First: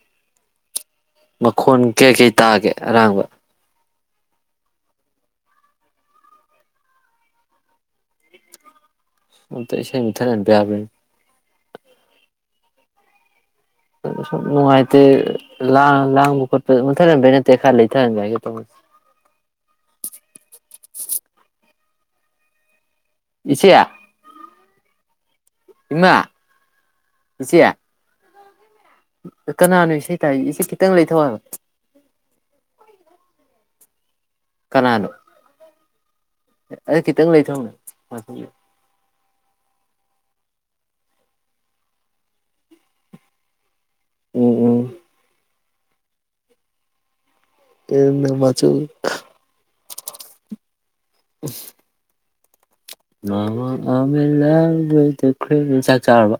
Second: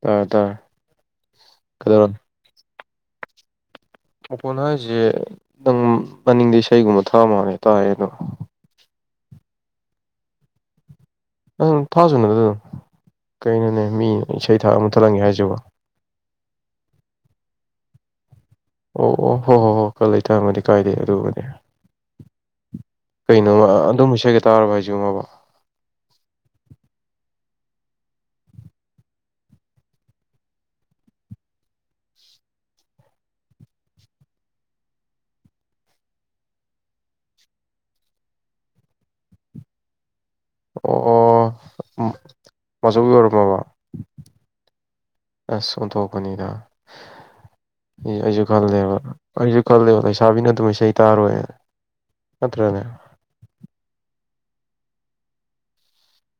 ꯇꯥꯔꯦ ꯇꯥꯔꯦ ꯃꯈꯣꯟ ꯀꯩ ꯀꯩ ꯇꯥꯒꯦ ꯑꯔꯥꯡꯕ ꯑꯣꯄꯣꯟ ꯍꯥꯏꯔꯤꯁꯦ ꯅꯪ ꯃꯅꯤꯡꯗꯤ ꯏꯁꯩꯒꯨꯝꯕ ꯊꯥꯃꯅꯦ ꯇꯥꯏꯌꯦ ꯑꯗꯣ ꯑꯃ ꯇ ꯏꯁꯧ ꯃꯨꯊꯠ ꯍꯟꯄ ꯌꯥꯕ ꯑ ꯊꯥꯁꯨꯅ ꯗꯨꯝ ꯁ ꯅꯨꯡꯉꯥꯏꯇꯦ ꯂ ꯂꯥꯡ ꯈꯣꯠ ꯃꯨꯊꯠꯍꯟꯕꯒꯤ ꯅꯠꯇꯦ ꯈꯔ ꯂꯩꯊꯍꯟꯕ ꯍꯥꯏꯒ ꯇꯧꯕꯅꯤ ꯑꯣ ꯑꯣ ꯍꯣꯏ ꯍꯣꯏ ꯍꯣꯏ ꯈꯔ ꯂꯩꯊ ꯍꯟꯃꯗꯤ ꯀꯥꯏꯗꯦ ꯑꯗꯨꯔꯨꯕꯅꯦ ꯀꯩꯅꯣꯃ ꯏꯆꯦ ꯑꯗꯨꯝ ꯏꯁꯩꯒ ꯇꯥꯔꯕ ꯍꯥꯏꯁꯦ [unintelligible] ꯏꯃꯥ ꯏꯆꯦ ꯀꯅꯥꯅꯣ ꯏꯁꯩ ꯇꯥꯏꯁꯦ ꯈꯤꯇꯪ ꯂꯩꯊꯧ ꯍꯥꯏꯌꯣ ꯀꯅꯥꯅꯣ ꯑꯗꯨ ꯈꯤꯇꯪ ꯂꯩꯊꯧꯅꯦ ꯑꯣ ꯑꯣ ꯃꯆꯧꯕꯤ ꯑꯣꯏꯔꯝꯃꯕꯣ ꯎꯝ ꯎꯝ ꯑꯂ ꯑꯣꯟꯊꯣꯛꯄꯅꯤꯗ ꯎꯝ ꯑꯩꯁꯨ ꯃꯆꯨ ꯀꯜꯂꯦꯕ ꯑ ꯀꯜꯂ ꯍꯂꯦ ꯁꯥꯕꯤꯅ ꯑꯗꯨꯝ ꯏꯁꯩ ꯇꯥꯔꯣꯏ ꯑꯠꯇꯅꯦ ꯃꯃ ꯂꯈꯣꯏ ꯆꯥꯛ ꯆꯥꯔꯕ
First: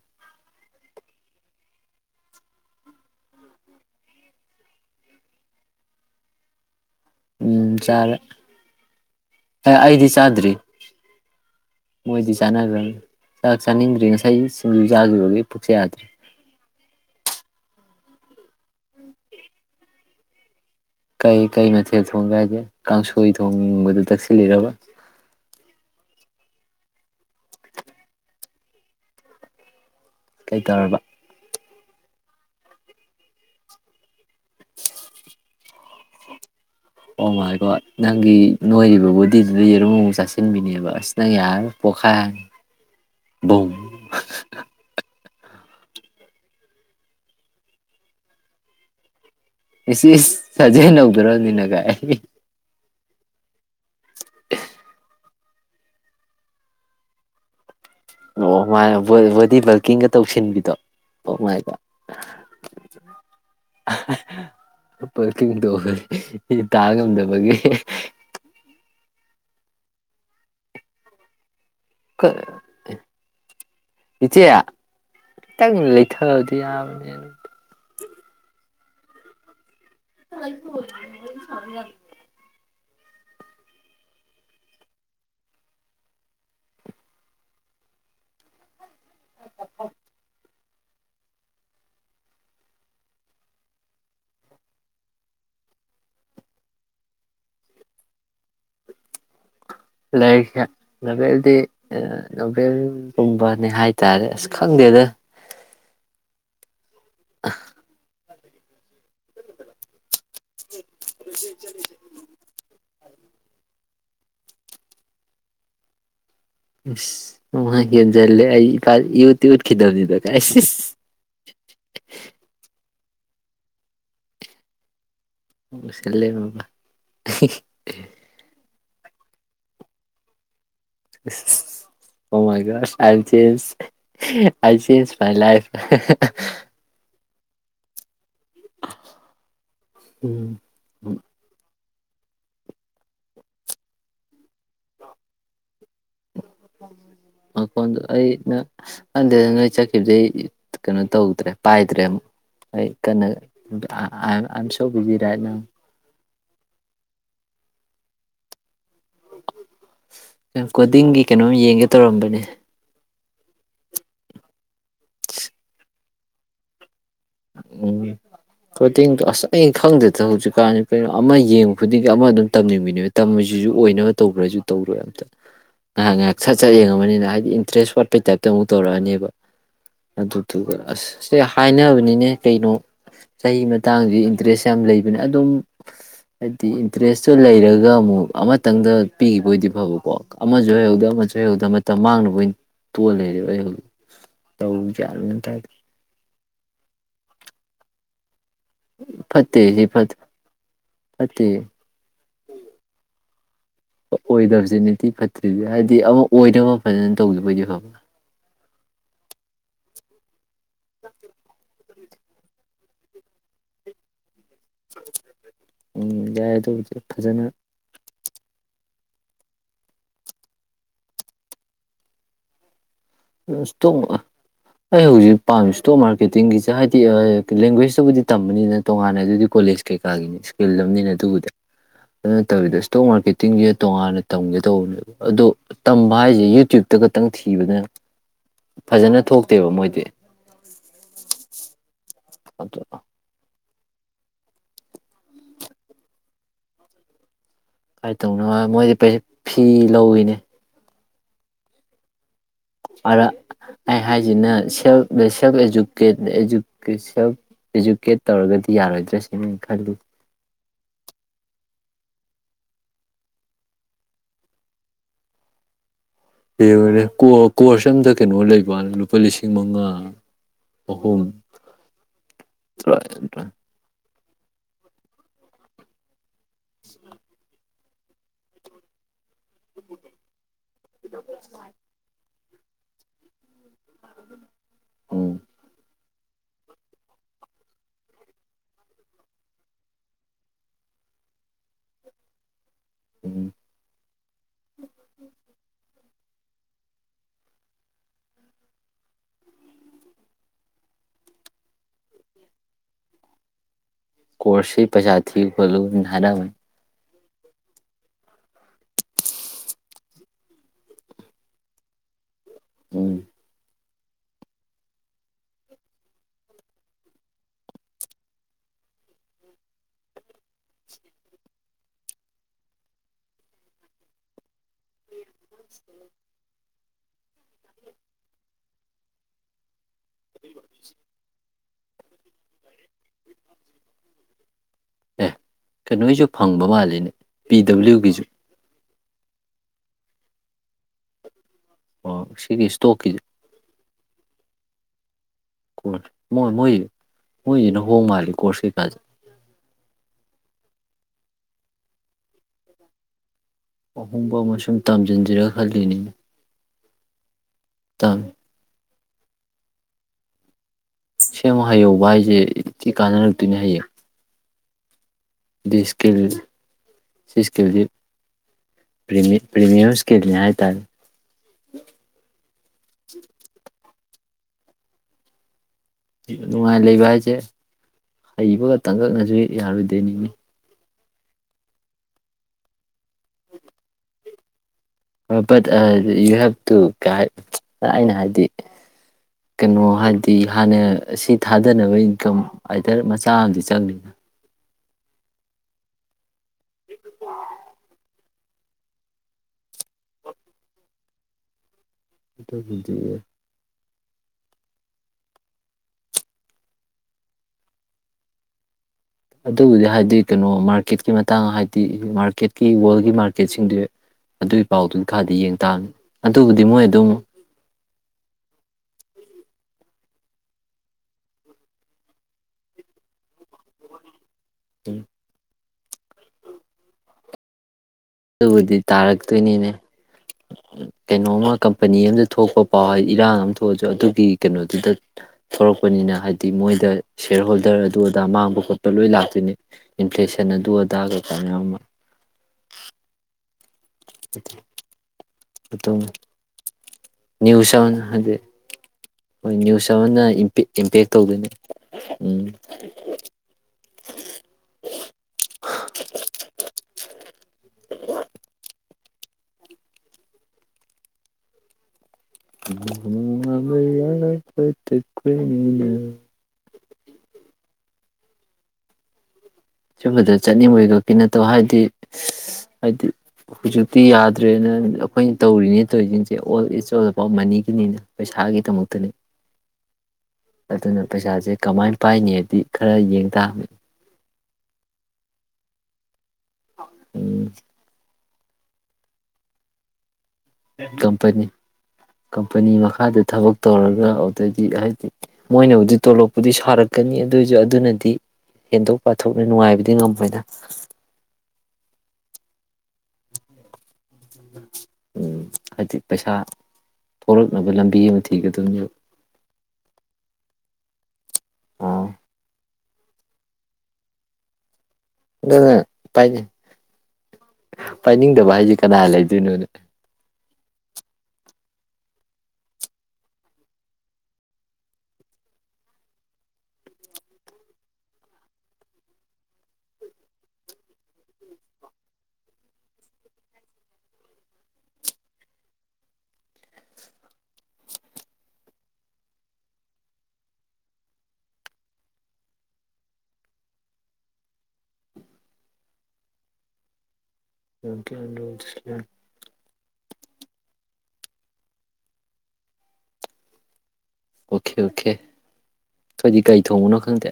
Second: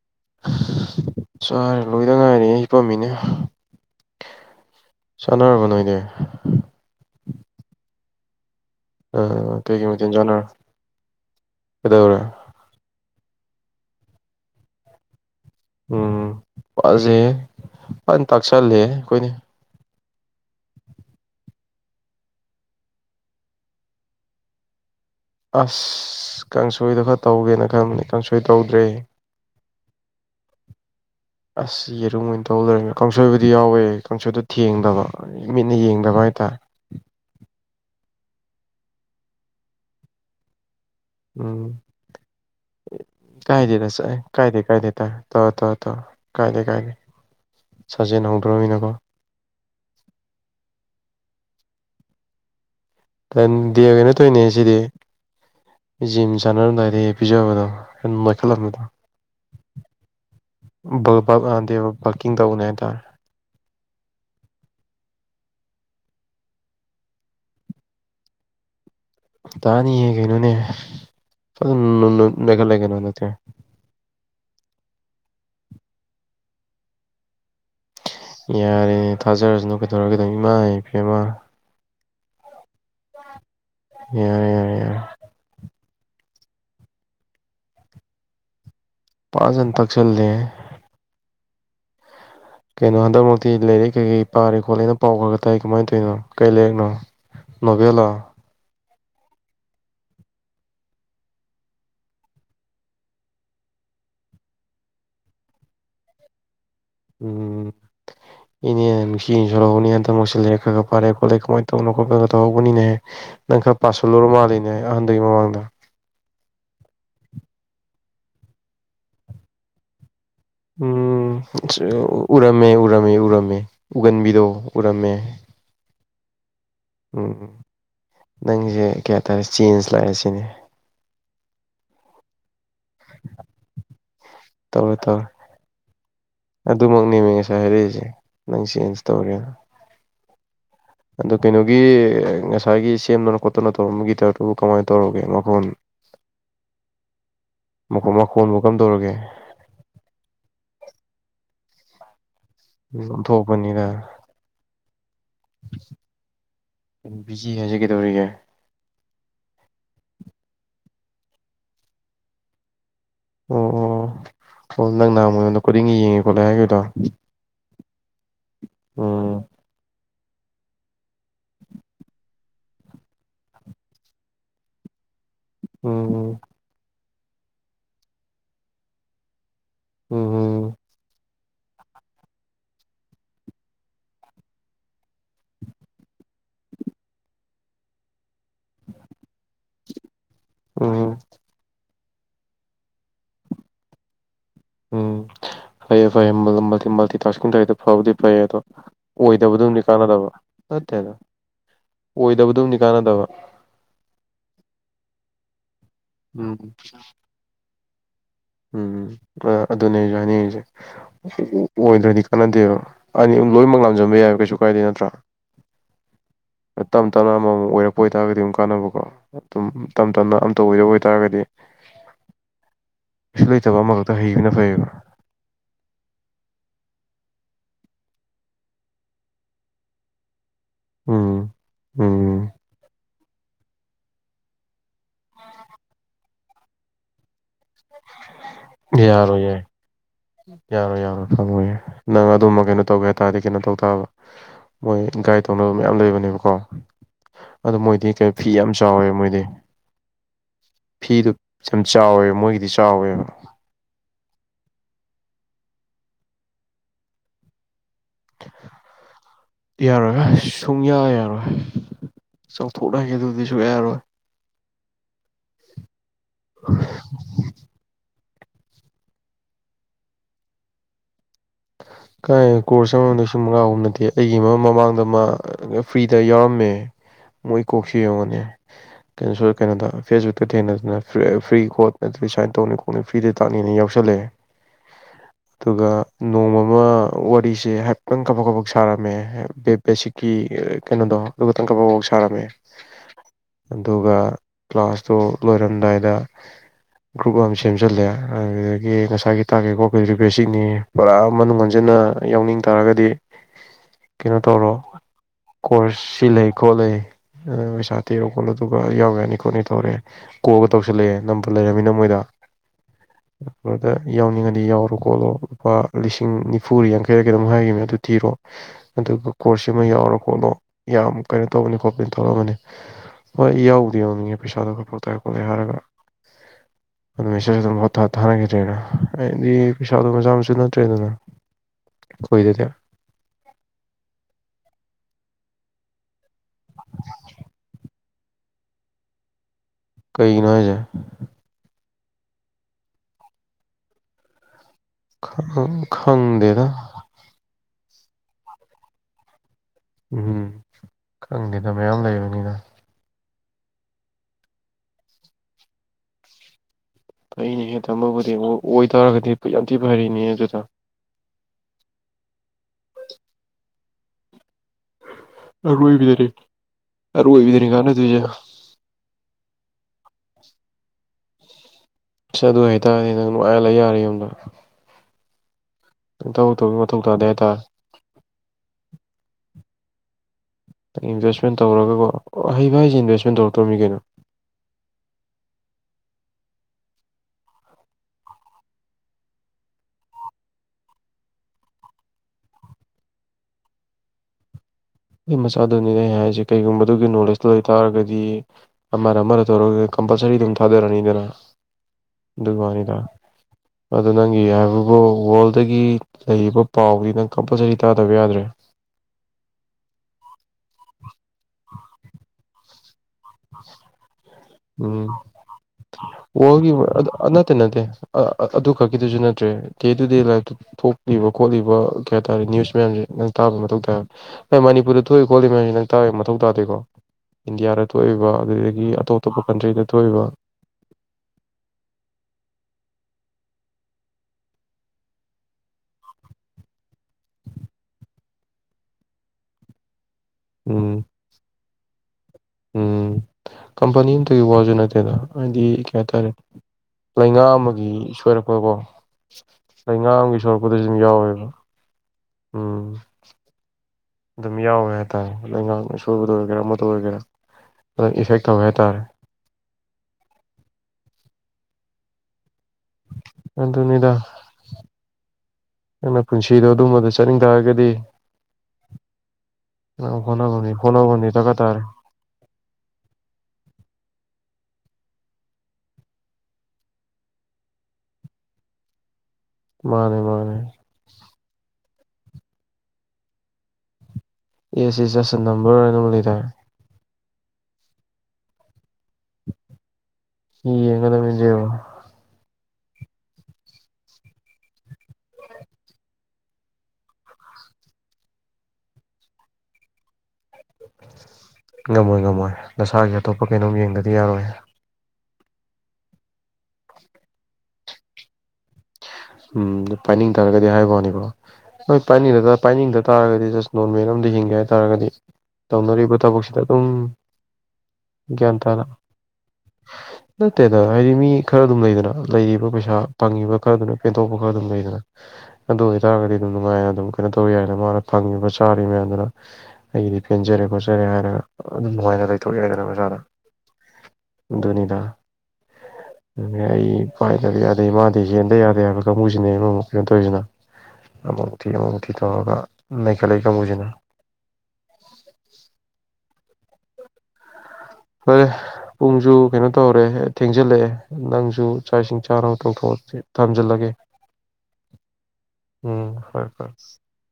ꯆꯥꯔꯦ ꯂꯣꯏꯗ ꯉꯥꯏꯔꯦ ꯑꯩ ꯍ ꯄꯝꯃꯤꯅꯦ ꯆꯥꯅꯔꯕ ꯅꯣꯏꯗꯤ ꯎꯝ ꯆꯔ ꯑ ꯑ ꯀꯩꯀꯩ ꯑꯩꯗꯤ ꯃꯊꯦꯜ ꯆꯥꯅꯔꯦ ꯆꯥꯗ꯭ꯔꯤ ꯀꯩꯗꯧꯔꯦ ꯃꯣꯏꯗꯤ ꯆꯥꯟꯅꯈ꯭ꯔꯅꯤ ꯆꯥ ꯆꯥꯅꯤꯡ ꯏꯗ꯭ꯔꯤꯅꯁꯥꯏ ꯁꯤꯁꯤꯡꯖ ꯥꯖꯣꯦ ꯎꯝꯁꯦ ꯐꯅ ꯇꯥꯛꯁꯜꯂ ꯑꯩꯈꯣꯏꯅꯦ ꯀꯩ ꯀꯩ ꯃꯊꯦꯜ ꯊꯣꯡꯒꯦ ꯍꯥꯏꯒꯦ ꯀꯥꯡꯁꯣꯏ ꯊꯣꯡꯕꯗ ꯇꯛꯁꯤꯜꯂꯤꯔꯕ ꯑꯁ ꯀꯥꯡꯁꯣꯏꯗꯣ ꯈꯔ ꯇꯧꯒꯦꯅ ꯈꯟꯕꯅꯤ ꯀꯥꯡꯁꯣꯏ ꯇꯧꯗ꯭ꯔꯦ ꯑꯣꯏ ꯇꯔꯕ ꯑꯁ ꯌꯦꯔꯨꯡ ꯑꯣꯏꯅ ꯇꯧ ꯂꯩꯔ ꯀꯥꯡꯁꯣꯏꯕꯨꯗꯤ ꯌꯥꯎꯋꯦ ꯀꯥꯡꯁꯣꯏꯗ ꯊꯦꯡꯗꯕ ꯃꯤꯠꯅ ꯌꯦꯡꯗꯕ ꯍꯥꯏꯇꯥꯔꯦ ꯑꯣ ꯃꯥꯥꯏꯀꯣ ꯅꯪꯒꯤ ꯅꯣꯏꯔꯤꯕ ꯕꯣꯗꯤꯗꯨꯗ ꯌꯦꯔꯨꯝ ꯑꯃꯨꯛ ꯆꯥꯁꯤꯟꯕꯤꯅꯦꯕ ꯑꯁ ꯅꯪ ꯎꯝ ꯌꯥꯔꯔꯣꯏ ꯄꯣꯛꯈꯥꯏꯔꯅꯤ ꯕꯨꯝ ꯀꯥꯏꯗ ꯇ ꯀꯥꯏꯗ ꯀꯥꯏ ꯗꯦ ꯇ ꯇ ꯇ ꯑ ꯀꯥꯏꯗꯦ ꯀꯥꯏꯗꯦ ꯁꯥꯖꯦꯟ ꯍꯧꯗ꯭ꯔꯣꯃꯤꯅꯀꯣ ꯏ ꯁꯥꯖꯦꯟ ꯍꯧꯗ꯭ꯔꯕꯅꯤꯅ ꯀꯥꯏ ꯗꯦ ꯀꯩꯅꯣ ꯇꯣꯏꯅꯦ ꯁꯤꯗꯤ ꯖꯤꯝ ꯁꯥꯟꯅꯔꯝꯗꯥꯏꯗ ꯍꯦꯛ ꯄꯤꯖꯕꯗꯣ ꯅꯣꯏꯈꯠꯂꯝꯕꯗꯣ ꯑꯣ ꯕꯣꯗꯤ ꯕꯔꯀꯤꯡꯒ ꯇꯧꯁꯤꯟꯕꯤꯗꯣ ꯕꯜ ꯕꯜ ꯄꯃꯥꯏꯗ ꯗꯦꯕ ꯕꯜꯀꯤꯡ ꯇꯧꯕꯅꯦ ꯍꯥꯏꯇꯥꯔꯦ ꯔꯀꯤꯡ ꯇ ꯇꯥ ꯉꯝꯗꯕꯒꯤ ꯇꯥꯅꯤ ꯍꯥꯏ ꯀꯩꯅꯣꯅꯦ ꯑꯗꯨꯝ ꯅꯣꯏꯈꯠꯂꯦ ꯀꯩꯅꯣ ꯍꯟꯗꯛꯇꯤ ꯏꯆꯦ ꯈꯤꯇꯪ ꯂꯩꯊꯕꯗꯤ ꯌꯥꯕꯅꯦ ꯌꯥꯔ ꯇꯖꯔ ꯔꯅ ꯇꯧꯔꯒꯗꯪ ꯏꯃꯥ ꯏ ꯄꯃ ꯌꯥꯔ ꯌꯥꯔꯦ ꯌꯥꯔ ꯄꯥ ꯍꯟ ꯇꯛ ꯆꯜꯂꯦ ꯀꯩꯅꯣ ꯍꯟꯗꯛꯃꯛꯇꯤ ꯂꯥꯏꯔꯤꯛ ꯀꯩꯀꯩ ꯄꯥꯔꯦ ꯈꯣꯠꯂꯦꯅ ꯄꯥꯎ ꯈꯔꯒ ꯇꯥꯏ ꯀꯃꯥꯏꯅ ꯇꯧꯔꯤꯅꯣ ꯀꯩ ꯂꯩꯥꯏꯔꯤꯛꯅꯣ ꯅꯣꯚꯦꯜꯂꯥ ꯂꯥꯏꯔꯤꯛꯁ ꯅꯣꯚꯦꯜꯗꯤ ꯅꯣꯚꯦꯜꯒꯨꯝꯕꯅꯦ ꯍꯥꯏꯇꯥꯔꯦ ꯑꯁ ꯈꯪꯗꯦꯗ ꯎꯝ ꯏꯅꯦ ꯁꯅꯤ ꯑꯗꯨꯁꯤ ꯂꯩꯔꯦ ꯈ ꯐꯥꯔꯦ ꯈꯣꯠꯦꯃꯥꯏꯅ ꯇꯧꯅ ꯈꯣꯠꯒ ꯇꯍꯧꯕꯅꯦꯍ ꯅꯪꯈ ꯄꯥꯁꯁꯂꯣꯔꯣ ꯃꯥ ꯂꯩꯅꯦꯍꯗ ꯃꯃꯥꯡꯗ ꯌꯦꯖꯦ ꯀ ꯏꯠ ꯏꯠꯈꯤꯗꯕꯅꯤꯗ ꯀ-ꯁꯤꯁ ꯁꯤꯍ-ꯑ-ꯎꯔꯝꯃꯦ-ꯎꯔꯝꯃꯦ-ꯎꯔꯝꯃꯦ ꯎꯒꯟꯕꯤꯗꯣ ꯎꯔꯝꯃꯦ ꯑꯣꯁ ꯁꯤ ꯂꯩꯔꯝꯃꯥꯕ ꯎꯨꯝ-ꯅꯪꯁꯦ ꯀꯌꯥ ꯇꯥꯔꯦ ꯆꯦꯟꯖ ꯂꯥꯛꯑꯦ ꯁꯤꯅꯦ ꯏꯁ-ꯏꯁ ꯑꯣꯃꯥꯏ ꯒꯣꯗ ꯑꯥꯏ ꯑꯦꯝ ꯆꯦꯟꯁ ꯍ ꯑꯥꯏ ꯇꯧꯔꯦ ꯆꯦꯟꯁ ꯇꯧꯔꯦ ꯃꯥꯏ ꯂꯥꯏꯐ ꯑꯗꯨꯃꯛꯅꯦꯃꯤ ꯉꯁꯥꯏ ꯍꯥꯏꯔꯛꯏꯁꯦ ꯅꯪ ꯆꯦꯟꯖ ꯇꯧꯔꯒꯦ ꯍꯥꯏꯔꯣ ꯎꯝ ꯑꯗꯣ ꯀꯩꯅꯣ ꯒꯤ ꯉꯁꯥꯏꯒꯤ ꯁꯦꯝꯗꯅ ꯈꯣꯠꯇꯅ ꯇꯧꯔꯝꯕ ꯒꯤꯇꯔꯗꯨꯕꯨ ꯀꯃꯥꯏꯅ ꯇꯧꯔꯒꯦ ꯃꯈꯣꯟ ꯃꯈꯣꯟ ꯃꯈꯣꯟꯕꯨ ꯑꯩꯅ ꯀꯝꯗꯧꯔꯒꯦ ꯍꯟꯗꯦꯗ ꯅꯣꯏ ꯆꯠꯈꯤꯕꯗꯩ ꯑꯩ ꯀꯩꯅꯣ ꯇꯧꯗ꯭ꯔꯦ ꯄꯥꯏꯗ꯭ꯔꯦ ꯑꯃꯨꯛ ꯑꯩ ꯀꯟꯅ ꯑꯣꯟꯊꯣꯛꯄꯅꯤꯗ ꯑ ꯑ ꯑꯥꯝ ꯁꯣ ꯕꯤꯖꯤ ꯔꯥꯏꯇ ꯅꯥꯎ ꯌꯥꯝ ꯕꯤꯖꯤ ꯍꯥꯏꯖꯤ ꯀꯩꯗꯧꯔꯤꯒꯦ ꯀꯣꯗꯤꯡꯒꯤ ꯀꯩꯅꯣꯝ ꯌꯦꯡꯒꯦ ꯇꯧꯔꯝꯕꯅꯤ ꯑꯣ ꯑꯣ ꯑꯣ ꯅꯪ ꯅꯍꯥꯟ ꯃꯨꯛ ꯅꯈꯨꯠ ꯏꯪꯉꯤ ꯌꯦꯡꯉꯦ ꯈꯣꯠꯂꯦ ꯍꯥꯏꯈꯤꯕꯗꯣ ꯎꯨꯝ ꯐ꯭ꯂ‌ꯣꯇꯤꯡꯗꯣ ꯑꯁ ꯎꯝ ꯑꯩ ꯈꯪꯗꯦ ꯑꯗꯨ ꯍꯧꯖꯤꯛꯀꯥꯟꯁꯤ ꯀꯩꯅꯣ ꯑꯃ ꯌꯦꯡꯕ ꯈꯨꯗꯤꯡꯒꯤ ꯑꯃ ꯑꯗꯨꯝ ꯇꯝꯅꯤꯡꯕꯤꯅꯦꯃꯤ ꯇꯝꯃꯤꯁꯤꯁꯨ ꯑꯣꯏꯅꯕ ꯇꯧꯕ꯭ꯔꯥꯁꯨ ꯇꯧꯔꯣꯏ ꯑꯝꯇ ꯉꯥꯏꯍꯥꯛ ꯎꯝ ꯉꯥꯏꯍꯥꯛ ꯁꯠ ꯁꯠ ꯌꯦꯡꯉꯝꯃꯥꯅꯤꯅ ꯍꯥꯏꯗꯤ ꯏꯟꯇꯔꯦꯁ ꯋꯥꯠꯄꯩ ꯇꯥꯏꯞꯇ ꯑꯃꯨꯛ ꯇꯧꯔꯛꯑꯅꯦꯕ ꯎꯝ ꯑꯗꯨꯗꯨꯒꯥ ꯑꯁ ꯁꯦ-ꯍꯥꯏꯅꯕ ꯅꯤꯅꯦ ꯀꯩꯅꯣ ꯆꯍꯤ ꯃꯇꯥꯡꯁꯤ ꯏꯟꯇꯔꯦꯁ ꯌꯥꯝ ꯂꯩꯕꯅꯦ ꯑꯗꯨꯝ ꯍꯥꯏꯗꯤ ꯏꯟꯇꯔꯦꯁꯇꯨ ꯂꯩꯔꯒ ꯑꯃꯨꯛ ꯑꯃꯇꯪꯗ ꯄꯤꯈꯤꯕꯣꯏꯗꯤ ꯐꯕꯀꯣ ꯑꯃꯁꯨ ꯍꯩꯍꯧꯗ ꯎꯝ ꯑꯃꯁꯨ ꯍꯩꯍꯧꯗ ꯇ ꯃꯥꯡꯅꯕ ꯑꯣꯏꯅ ꯇꯣꯛꯑ ꯂꯩꯔꯦꯕ ꯑꯩ ꯍꯧꯖꯤꯛ ꯇꯧ ꯎꯝ ꯒ꯭ꯌꯥꯟ ꯃꯦꯟ ꯇꯥꯗꯦ ꯐꯩꯌꯦ ꯐꯩꯌꯦ ꯃꯗꯨꯃꯒꯝ ꯇꯥꯁꯀꯤꯡ ꯇꯧꯔꯤꯗꯣ ꯐꯥꯎꯗꯤ ꯐꯩ ꯑꯗꯣ ꯐꯠꯇꯦ ꯑꯣꯏꯗꯕꯗꯨꯝꯗꯤ ꯁꯤ ꯐꯠ ꯀꯥꯟꯅꯗꯕ ꯅꯠꯇꯦꯗ ꯐꯠꯇꯦ ꯑꯣꯏꯗꯕꯗꯨꯝꯗꯤ ꯀꯥꯟꯅꯗꯕ- ꯇ꯭ꯔꯤꯁꯤ ꯍꯥꯏꯗꯤ ꯗꯤ ꯑꯃ ꯑꯣꯏꯅꯕ ꯑꯃ ꯐꯖꯅ ꯇꯧꯗꯕꯩꯗꯤ ꯐꯕ ꯎꯨꯝ ꯑꯗꯨꯅꯦ ꯑꯩꯁꯨ ꯍꯥꯏꯅꯤꯡꯉꯁꯦ ꯍ ꯎ ꯑꯣꯏꯗ꯭ꯔꯗꯤ ꯀꯥꯟꯅꯗꯦꯕ ꯑꯅꯤ ꯂꯣꯏꯅꯃꯛ ꯉꯝꯖꯟꯕ ꯌꯥꯏꯕ ꯀꯩꯁꯨ ꯀꯥꯏꯗ ꯅꯠꯇ꯭ꯔꯥ ꯎꯝ ꯌꯥꯏ ꯇꯞ ꯑꯗꯨꯕꯨꯗꯤ ꯇꯞꯅ ꯐꯖꯅ ꯑꯃꯃꯝ ꯑꯣꯏꯔꯛꯄ ꯑꯣꯏꯇꯥꯔꯒꯗꯤ ꯑꯗꯨꯝ ꯀꯥꯟꯅꯕꯀꯣ ꯑꯗꯨꯝ ꯇꯞ ꯇꯞꯅ ꯑꯝꯇꯧꯕ ꯑꯣꯏꯗꯧ ꯑꯣꯏꯇꯥꯔꯒꯗꯤ ꯀꯩꯁꯨ ꯂꯩꯇꯕ ꯑꯃꯈꯛꯇ ꯏꯁꯇꯣꯛ ꯍꯩꯕꯅ ꯐꯩꯌꯦꯕ ꯑꯩ ꯍꯧꯖꯤꯛ ꯄꯥꯝꯃꯤꯁꯤ ꯏꯁꯇꯣꯛ ꯃꯥꯔꯀꯦꯇꯤꯡꯒꯤꯁꯦ ꯍꯥꯏꯗꯤ ꯂꯦꯡꯒ꯭ꯋꯦꯖꯇꯨꯕꯨꯗꯤ ꯇꯝꯃꯥꯅꯤꯅꯦ ꯇꯣꯉꯥꯟꯅ ꯑꯗꯨꯗꯤ ꯀꯣꯂꯦꯖ ꯀꯩꯀꯥꯒꯤꯅꯤ ꯑꯃꯅꯤꯅꯤꯅ ꯑꯗꯨꯕꯨꯗꯤ ꯎꯝ ꯑꯗꯨꯅ ꯎꯝ ꯇꯧꯔꯤꯗꯣ ꯏꯁꯇꯣꯛ ꯃꯥꯔꯀꯦꯠ ꯇꯤꯡꯁꯦ ꯇꯣꯉꯥꯟꯅ ꯇꯝꯒꯦ ꯇꯧꯕꯅꯦ ꯑꯗꯣ ꯇꯝꯕ ꯍꯥꯏꯁꯦ ꯌꯨꯇ꯭ꯌꯨꯕꯇ ꯈꯛꯇꯪ ꯊꯤ ꯏꯕꯅ ꯐꯖꯅ ꯌꯥꯔꯣꯏꯌꯦ ꯊꯣꯛꯇꯦꯕ ꯃꯣꯏꯗꯤ ꯌꯥꯔꯣꯏ ꯌꯥꯔꯣꯏ ꯐꯪꯉꯣꯏꯌꯦ ꯅꯪ ꯑꯗꯨꯃ ꯑꯗꯣ ꯀꯩꯅꯣ ꯇꯧꯒꯦ ꯇꯥꯔꯗꯤ ꯀꯩꯅꯣ ꯇꯧ ꯇꯥꯕꯔ ꯃꯣꯏ ꯒꯥꯏꯗ ꯇꯧꯅꯕ ꯃꯌꯥꯝ ꯂꯩꯕꯅꯦꯕꯀꯣ ꯑꯗꯣ ꯀꯥꯏ ꯃꯣꯏꯗꯤ ꯀꯩ ꯐꯤ ꯇꯧꯅꯉꯥꯏ ꯌꯥꯝ ꯃꯣꯏꯗꯤ ꯆꯥꯎꯋꯦ ꯄꯩꯁꯥ ꯐꯤ ꯂꯧꯏꯅꯦ ꯐꯤꯗꯨ ꯌꯥꯝ ꯆꯥꯎꯋꯦꯕ ꯃꯣꯏꯒꯤꯗꯤ ꯑꯗ ꯑꯩ ꯍꯥꯏꯁꯤꯅ ꯁꯦꯜ ꯁꯦꯜꯐ ꯑꯦꯖꯨꯀꯦꯠ ꯑꯦꯖꯨꯀꯦ ꯁꯦꯜꯐ ꯏꯖꯨꯀꯦꯠ ꯇꯧꯔꯒꯗꯤ ꯌꯥꯔꯣꯏꯗ꯭ꯔꯁꯤꯅ ꯈꯜꯂꯤ ꯌꯥꯔꯣꯏ ꯁꯨꯡꯌꯥ ꯌꯥꯔꯣꯏ ꯆꯥꯎꯊꯣꯛꯅꯒꯦ ꯑꯗꯨꯗꯤ ꯁꯨꯡꯌꯥ ꯌꯥꯔꯣꯏ ꯌꯦꯡꯉꯨꯅꯦ ꯀꯣ ꯀꯣꯔ꯭ꯁ ꯑꯝꯗ ꯀꯩꯅꯣ ꯂꯩꯕꯋꯥꯟ ꯂꯨꯄꯥ ꯂꯤꯁꯤꯡ ꯃꯉꯥ ꯑꯍꯨꯝ ꯀꯥꯏ ꯀꯣꯔ꯭ꯁ ꯑꯃꯗ ꯂꯤꯁꯤꯡ ꯃꯉꯥ ꯑꯍꯨꯝ ꯅꯠꯇꯦ ꯑꯩꯒꯤ ꯃ ꯃꯃꯥꯡꯗ ꯃ ꯐ꯭ꯔꯤ ꯗ ꯌꯥꯎꯔꯝꯃꯦ ꯃꯣꯏ ꯀꯣꯛꯁꯤ ꯌꯦꯡꯉꯨꯅꯦ ꯀꯩꯝ ꯁꯣꯏ ꯀꯩꯅꯣꯗ ꯐꯦꯁꯕꯨꯛꯇ ꯊꯦꯡꯅꯗꯅ ꯐ꯭ꯔꯤ ꯀꯣꯠ ꯅꯠꯇ꯭ꯔ ꯁꯥꯏꯅ ꯇꯧꯅꯤ ꯀꯣꯟꯅ ꯐꯤꯗ ꯇꯥꯛꯅꯤꯅ ꯌꯥꯎꯁꯟ ꯆꯠꯂꯦ ꯎꯝ ꯑꯗꯨꯒ ꯅꯣꯡꯃ ꯑꯃ ꯋꯥꯔꯤꯁꯦ ꯍꯥꯏꯐꯦꯠꯇꯪ ꯀꯐꯛ ꯀꯐꯛ ꯁꯥꯔꯝꯃꯦ ꯕꯦ ꯕꯦꯁꯤꯛꯀꯤ ꯀꯩꯅꯣꯗꯣ ꯑꯗꯨ ꯇꯪ ꯀꯕꯨꯛ ꯀꯕꯨꯛ ꯁꯥꯔꯝꯃꯦ ꯎꯝ ꯑꯗꯨꯒ ꯀ꯭ꯂꯥꯁꯇꯣ ꯂꯣꯏꯔꯝꯗꯥꯏꯗ ꯒ꯭ꯔꯨꯞ ꯑꯃ ꯁꯦꯝꯖꯤꯜꯂꯦ ꯑꯗꯨꯗꯒꯤ ꯉꯁꯥꯏꯒꯤ ꯇꯥꯒꯤ ꯀꯣꯒꯤꯗꯣꯁꯤꯅꯤ [unintelligible] ꯄꯨꯔꯥ ꯃꯅꯨꯡ ꯍꯟꯖꯤꯟꯅ ꯌꯥꯎꯅꯤꯡ ꯇꯥꯔꯒꯗꯤ ꯀꯩꯅꯣ ꯇꯧꯔꯣ ꯀꯣꯔꯁꯁꯤ ꯄꯩꯁꯥ ꯊꯤꯌꯨ ꯀꯣꯔ꯭ꯁ ꯈꯣꯠꯂꯨꯅ ꯁꯤ ꯂꯩ ꯍꯥꯏꯔꯝꯃꯅꯤ ꯈꯣꯠ ꯂꯩ ꯑꯥ ꯄꯩꯁꯥ ꯊꯤꯔꯣ ꯈꯣꯠꯂꯣ ꯑꯗꯨꯒ ꯑꯩ ꯌꯥꯎꯔꯒꯦ ꯈꯣꯠꯅꯦ ꯇꯧꯔꯦ ꯀꯣꯜ ꯇꯧꯁꯤꯜꯂꯦ ꯅꯝꯕꯔ ꯂꯩꯔꯃꯤꯅ ꯃꯣꯏꯗ ꯎꯝ [unintelligible] ꯇ ꯌꯥꯎꯅꯤꯡꯉꯗꯤ ꯌꯥꯎꯔꯣꯈꯣꯠꯂꯣ ꯋꯥ ꯂꯤꯁꯤꯡ ꯅꯤꯐꯨ ꯌꯥꯡꯈꯩꯔ ꯀꯩꯅꯣꯝ ꯍꯥꯏꯒꯤꯃꯦ ꯑꯗꯨ ꯊꯤꯔꯣ ꯑꯗꯨꯒ ꯀꯣꯔꯁ ꯁꯤꯃ ꯌꯥꯎꯔꯣ ꯈꯣꯠꯂꯣ ꯌꯥꯝ ꯀꯩꯅꯣ ꯇꯧꯕꯅꯦ ꯈꯣꯠꯄꯅꯦ ꯇꯧꯔꯃꯅꯦ ꯍꯣꯏ ꯌꯥꯎꯕꯨꯗꯤ ꯌꯥꯎꯅꯤꯡꯉꯦ ꯄꯩꯁꯥꯗꯣ ꯈꯔꯥ ꯐ [unintelligible] ꯑꯗꯨ ꯃꯦꯁꯦꯁ ꯗꯨꯝ ꯊꯥ ꯊꯥꯈꯤꯗ꯭ꯔꯦꯅ ꯑꯩꯗꯤ ꯄꯩꯁꯥꯗꯨ ꯃꯆꯥ ꯃꯁꯨ ꯑꯗꯨ ꯅꯠꯇ꯭ꯔꯦꯗꯅ ꯈꯣꯏꯗꯗꯤ ꯀꯩꯅꯣ ꯖꯨ ꯐꯪꯕ ꯃꯥꯜꯂꯤꯅꯦ ꯄꯤ ꯗꯕꯂ꯭ꯌꯨꯒꯤꯁꯨ ꯀꯩꯅꯣ ꯍꯥꯏꯖꯦ ꯑꯣ ꯁꯤꯒꯤ ꯁ꯭ꯇꯣꯛꯀꯤ ꯈꯪ ꯈꯪꯗꯦꯗ [unintelligible] ꯃꯥꯂꯤ ꯀꯣꯁ ꯀꯩꯀꯥꯁꯦ ꯎꯝ ꯈꯪꯗꯦꯗ ꯃꯌꯥꯝ ꯂꯩꯕꯅꯤꯅ ꯑꯍꯣꯡꯕ ꯑꯃ ꯁꯨꯝ ꯇꯥꯝꯖꯤꯟꯁꯤꯔ ꯍꯜꯂꯤꯅꯤ ꯑꯩꯅ ꯍꯦꯠ ꯑꯃꯕꯨꯗꯤ ꯑꯣꯏ ꯇꯔꯒꯗꯤ ꯌꯥꯝ ꯊꯤ ꯐꯔꯤꯅꯦ ꯑꯗꯨꯗ ꯁꯦꯃ ꯍꯩꯍꯧꯕ ꯍꯥꯏꯁꯦ ꯊꯤ ꯀꯥꯟꯅꯔꯛꯇꯣꯏꯅꯦ ꯍꯌꯦꯡ ꯗꯤ ꯏꯁꯀꯤꯜ ꯑꯔꯣꯏꯕꯤꯗꯅꯤ ꯁꯤ ꯑꯔꯣꯏꯕꯤꯗꯅꯤ ꯏꯁꯀꯤꯜꯁꯤ ꯀꯥꯟꯅꯗꯣꯏꯁꯦ ꯄ꯭ꯔꯤꯃꯤꯠ ꯄ꯭ꯔꯤꯃꯤꯌꯝ ꯏꯁꯀꯤꯜꯅꯤ ꯍꯥꯏ ꯇꯥꯏ [inaudible] ꯑꯗꯨ ꯑꯣꯏꯇꯥꯔꯗꯤ ꯅꯪ ꯅꯨꯡꯉꯥꯏ ꯂꯩꯌꯥꯔꯦ ꯌꯨꯝꯗ ꯅꯪ ꯇꯧꯕꯒꯤ ꯅꯨꯡꯉꯥꯏꯅ ꯃꯊꯧ ꯂꯩꯕ ꯇꯥꯗꯦ ꯍꯥꯏꯁꯦ ꯍꯥꯏꯇꯥꯔꯦ ꯍꯩꯕꯒ ꯇꯪꯀꯛ ꯌꯥꯔꯣꯏꯗꯩꯩꯅꯤꯅꯤ ꯏꯟꯚꯦꯁꯃꯦꯟ ꯇꯧꯔꯒꯀꯣ ꯍꯩꯕ ꯍꯥꯏꯁꯦ ꯏꯟꯚꯦꯁꯃꯦꯟ ꯇꯧꯔꯛꯇꯧꯃꯤ ꯀꯩꯅꯣ ꯕꯠ ꯌꯨ ꯍꯦꯞ ꯇꯨ ꯑꯩꯅ ꯍꯥꯏꯗꯤ ꯀꯩꯅꯣ ꯍꯥꯏꯗꯤ ꯍꯥꯟꯅ ꯁꯤ ꯊꯥꯗꯅꯕ ꯏꯟꯀꯝ ꯑꯥꯏꯗꯔ ꯃꯆꯥ ꯑꯝꯗꯤ ꯆꯪꯅꯤ ꯃꯆꯥꯗꯨꯅꯤꯗ ꯑꯩꯅ ꯍꯥꯏꯖꯦ ꯀꯩꯒꯨꯝꯕꯗꯨꯒꯤ ꯅꯣꯂꯦꯖꯇꯨ ꯂꯩꯇꯥꯔꯒꯗꯤ ꯑꯃꯅ ꯑꯃꯅ ꯇꯧꯔꯒ ꯀꯝꯄꯜꯁꯔꯤꯗꯨꯝ ꯊꯥꯗꯔꯅꯤꯗꯅ ꯑꯗꯨꯗꯤ ꯑꯗꯨ ꯅꯪꯒꯤ ꯍꯥꯏꯕꯕꯨ ꯋꯥꯔꯜꯗꯒꯤ ꯂꯩꯔꯤꯕ ꯄꯥꯎꯗꯤ ꯅꯪ ꯀꯝꯄꯜꯁꯔꯤ ꯇꯥꯗꯕ ꯌꯥꯗ꯭ꯔꯦ ꯑꯗꯨꯕꯨꯗꯤ ꯍꯥꯏꯗꯤ ꯀꯩꯅꯣ ꯃꯥꯔꯀꯦꯠꯀꯤ ꯃꯇꯥꯡ ꯍꯥꯏꯗꯤ ꯃꯥꯔꯀꯦꯠꯀꯤ ꯋꯥꯔꯜꯒꯤ ꯃꯥꯔꯀ ꯁꯤꯡꯗꯨ ꯑꯗꯨꯒꯤ ꯄꯥꯎꯗꯨ ꯎꯝ ꯈꯥꯗꯤ ꯌꯦꯡ ꯇꯥꯕꯅꯤ ꯑꯗꯨꯕꯨꯗꯤ ꯋꯥꯔꯜꯒꯤ ꯃꯣꯏ ꯋꯥꯔ ꯑꯗꯨꯝ ꯑꯗ ꯑ ꯅꯠꯇꯦ ꯅꯠꯇꯦ ꯑꯗꯨ ꯈꯛꯀꯤꯗꯨꯁꯨ ꯅꯠꯇ꯭ꯔꯦ ꯗꯦ ꯇꯨ ꯗꯦ ꯂꯥꯏꯐꯇ ꯊꯣꯛꯂꯤꯕ ꯈꯣꯠꯂꯤꯕ ꯀꯩ ꯍꯥꯏꯇꯥꯔꯦ ꯅ꯭ꯌꯨꯁ ꯃꯌꯥꯝꯁꯦ ꯅꯪ ꯇꯥꯕ ꯃꯊꯧ ꯇꯥꯏ ꯃꯅꯤꯄꯨꯔ ꯊꯣꯏ ꯀꯣꯠꯂꯤ ꯇꯥꯕꯩ ꯃꯊꯧ ꯇꯥꯗꯦꯀꯣ ꯏꯟꯗꯤꯌꯥꯗ ꯊꯣꯛꯏꯕ ꯑꯗꯨꯕꯨꯗꯤ ꯑꯗꯨꯗꯒꯤ ꯑꯇꯣꯞ ꯑꯇꯣꯞꯄ ꯇꯥꯔꯛꯇꯣꯏꯅꯤꯅꯦ ꯀꯟꯇ꯭ꯔꯤꯗ ꯊꯣꯛꯏꯕ ꯀꯩꯅꯣꯝꯃ ꯀꯝꯄꯅꯤ ꯑꯃꯗ ꯊꯣꯛꯄ ꯄꯥꯎ ꯍꯥꯏ ꯏꯔꯥꯡ ꯑꯃ ꯊꯣꯛꯑꯁꯨ ꯑꯗꯨꯒꯤ ꯀꯩꯅꯣꯗꯨꯗ ꯊꯣꯛꯂꯛꯄꯅꯤꯅ ꯍꯥꯏꯗꯤ ꯃꯣꯏꯗ ꯁꯤꯌꯔ ꯍꯣꯜꯗꯔ ꯑꯗꯨ ꯑꯗꯥ ꯃꯥꯡꯕ ꯈꯣꯠꯄ ꯂꯣꯏ ꯂꯥꯛꯇꯣꯏꯅꯦ ꯏꯟꯐ꯭ꯂꯦꯁꯟ ꯑꯗꯨ ꯎꯝ ꯑꯗꯥꯒ ꯀ ꯃꯌꯥꯝ ꯑꯃ ꯎꯝ ꯀꯝꯄꯅꯤ ꯑꯃꯇꯒꯤ ꯋꯥꯔꯖ ꯅꯠꯇꯦꯗ ꯍꯥꯏꯗꯤ ꯀꯩ ꯑꯗꯨꯝ ꯍꯥꯏꯇꯥꯔꯦ ꯂꯩꯉꯥꯛ ꯅ꯭ꯌꯨꯁ ꯑꯃꯒꯤ ꯑꯃ ꯍꯥꯏꯗꯤ ꯁꯣꯏꯔꯛꯄꯀꯣ ꯍꯣꯏ ꯅ꯭ꯌꯨꯁ ꯂꯩꯉꯥꯛ ꯑꯃꯅ ꯑꯃꯒꯤ ꯏꯝꯄꯦꯛ ꯁꯣꯏꯔꯛꯄꯗꯁꯨ ꯑꯗꯨꯝ ꯏꯝꯄꯦꯛ ꯌꯥꯎꯋꯦꯕ ꯇꯧꯗꯣꯏꯅꯦ ꯎꯝ ꯑꯗꯨꯝ ꯌꯥꯎꯋꯦ ꯍꯥꯏꯇꯥꯔꯦ ꯂꯩꯉꯥꯛꯅ ꯑꯁꯣꯏꯕꯗ ꯑꯣꯏꯒꯦꯔꯥ ꯃ ꯑꯣꯏꯒꯦꯔꯥ ꯑꯗꯨꯅ ꯏꯐꯦꯛ ꯇꯧꯋꯦ ꯍꯥꯏꯇꯥꯔꯦ ꯑꯗꯨꯅꯤꯗ ꯅꯪꯅ ꯄꯨꯟꯁꯤꯗꯣ ꯑꯗꯨꯝꯕꯗ [inaudible] ꯆꯠꯅꯤꯡ ꯇꯔꯒꯗꯤ ꯁꯨꯝꯕꯗ ꯆꯠꯅꯤꯡꯕꯩ ꯀꯛꯀꯤ ꯅꯠꯇ ꯍꯥꯏꯗꯤ ꯇꯥꯔꯦ ꯍꯥꯏꯗꯤ ꯍꯧꯖꯤꯛꯇꯤ ꯌꯥꯗ꯭ꯔꯦ ꯑꯩꯈꯣꯏꯅ ꯇꯧꯔꯤꯅꯦ ꯇꯧꯔꯤꯁꯤꯡꯁꯦ ꯑꯣꯜ ꯏꯁ ꯑꯣꯜ ꯑꯐꯥꯎ ꯃꯅꯤꯒꯤꯅꯤꯅ ꯄꯩꯁꯥꯒꯤꯗꯃꯛꯇꯅꯤ ꯃꯥꯅꯦ ꯃꯥꯅꯦ ꯑ ꯑꯗꯨ ꯅ ꯄꯩꯁꯥꯁꯦ ꯀꯃꯥꯏ ꯄꯥꯏꯅꯦꯗꯤ ꯈꯔ ꯌꯦꯡ ꯇꯝꯃꯤ ꯌꯦꯁ ꯌꯦꯁ ꯑꯁ ꯅꯝꯕꯔ ꯑꯣꯏꯅꯅ ꯎ ꯂꯩꯗꯔꯦ ꯎꯝ ꯌꯦ ꯌꯦꯡꯉꯗ ꯃꯗꯦ ꯀꯝꯄꯅꯤ ꯋꯣ ꯀꯝꯄꯅꯤ ꯃꯈꯥꯗ ꯊꯕꯛ ꯇꯧꯔꯒ ꯑꯗꯨꯗꯗꯤ ꯍꯥꯏꯗꯤ ꯃꯣꯏꯅꯕꯨꯗꯤ ꯇꯣꯂꯣꯄꯗꯤ ꯁꯥꯔꯛꯀꯅꯤ ꯑꯗꯨꯏꯁꯨ ꯑꯗꯨꯅꯗꯤ ꯍꯦꯟꯗꯣꯛ ꯄꯥꯊꯣꯛꯅ ꯅꯨꯡꯉꯥꯏꯕꯗꯤ ꯉꯝꯃꯣꯏꯗ ꯉꯃꯣꯏ ꯉꯃꯣꯏ ꯅꯁꯥꯒꯤ ꯑꯇꯣꯞꯄ ꯀꯩꯅꯣꯝ ꯌꯦꯡꯗꯗꯤ ꯌꯥꯔꯣꯏ ꯎꯝ ꯍꯥꯏꯗꯤ ꯄꯩꯁꯥ ꯊꯣꯔꯛꯅꯕ ꯂꯝꯕꯤ ꯑꯃ ꯊꯤꯒꯗꯝ ꯎꯝ ꯑꯗꯨ ꯄꯥꯏꯅꯤꯡ ꯇꯥꯔꯒꯗꯤ ꯍꯥꯏꯕ ꯋꯥꯅꯤꯀꯣ ꯍꯣꯏ ꯑꯥ ꯄꯅꯤ ꯂꯩ ꯇ ꯄꯥꯏꯅꯤꯡꯗ ꯇꯥꯔꯒꯗꯤ ꯖꯁ ꯅꯣꯔꯃꯦꯜ ꯑꯝꯗ ꯍꯤꯡꯒꯦ ꯍꯥꯏꯇꯥꯥꯔꯒꯗꯤ ꯑꯗꯨꯅ ꯄꯥꯏ ꯄꯥꯏꯅꯤꯡꯗꯕ ꯒ꯭ꯌꯥꯟ ꯍꯥꯏꯁꯦ ꯇꯥꯅ ꯀꯅꯥ ꯂꯩꯗꯣꯏꯅꯣꯅ ꯅꯠꯇꯦꯗ ꯍꯥꯏꯗꯤ ꯃꯤ ꯈꯔ ꯑꯗꯨꯝ ꯂꯩꯗꯅ ꯂꯩꯔꯤꯕ ꯄꯩꯁꯥ ꯐꯪꯉꯤꯕ ꯈꯔꯗꯨꯅ ꯐꯦꯟꯗꯣꯛꯄ ꯈꯔ ꯑꯗꯨꯝ ꯂꯩꯗꯅ ꯑꯗꯨ ꯑꯣꯏꯇꯥꯔꯒꯗꯤ ꯑꯗꯨꯝ ꯅꯨꯡꯉꯥꯏꯅ ꯑꯗꯨꯝ ꯀꯩꯅꯣ ꯇꯧ ꯌꯥꯏꯗꯅ ꯃꯥꯅ ꯐꯪꯉꯤꯕ ꯆꯥꯔꯤ ꯃꯌꯥꯝꯗꯨꯅ ꯑꯩꯒꯤꯗꯤ ꯄꯦꯟꯖꯔꯦ ꯈꯣꯠꯆꯔꯦ ꯍꯥꯏꯔꯒ ꯑꯗꯨꯝ ꯅꯨꯡꯉꯥꯏꯅ ꯂꯩꯊꯣꯛ ꯌꯥꯏꯗꯅ ꯃꯖꯥꯗ ꯑꯗꯨꯅꯤꯗ ꯑꯩ ꯄꯥꯏꯗꯕ ꯌꯥꯗꯦ ꯃꯥꯗꯤ ꯍꯦꯟꯗ ꯌꯥꯗꯦ ꯍꯥꯏ ꯀꯥꯡꯕꯨꯁꯤꯅꯦ ꯑꯃꯃꯨ ꯀꯩꯅꯣ ꯇꯧꯔꯤꯁꯤꯅ ꯑꯃꯨꯊꯤ ꯑꯃꯨ ꯊꯤ ꯇꯧꯔꯒ ꯂꯩꯩꯈꯠꯂꯛꯏ ꯀꯥꯡꯕꯨꯁꯤꯅ ꯑꯣꯀꯦ ꯑꯣꯀꯦ ꯐꯔꯦ ꯄꯨꯡꯁꯨ ꯀꯩꯅꯣ ꯇꯧꯔꯦ ꯊꯦꯡꯖꯤꯜꯂꯛꯑꯦ ꯅꯪꯁꯨ ꯆꯥꯛ ꯏꯁꯤꯡ ꯆꯥꯔꯃ ꯇꯣꯡꯊꯣꯛꯑ ꯊꯝꯖꯤꯜꯂꯒꯦ ꯑꯣꯀꯦ ꯑꯣꯀꯦ ꯎꯝ ꯑꯩꯗꯤ ꯐꯔꯦ ꯀꯩ ꯐꯔꯦ ꯊꯣꯡꯕꯅꯣ ꯈꯪꯗꯦ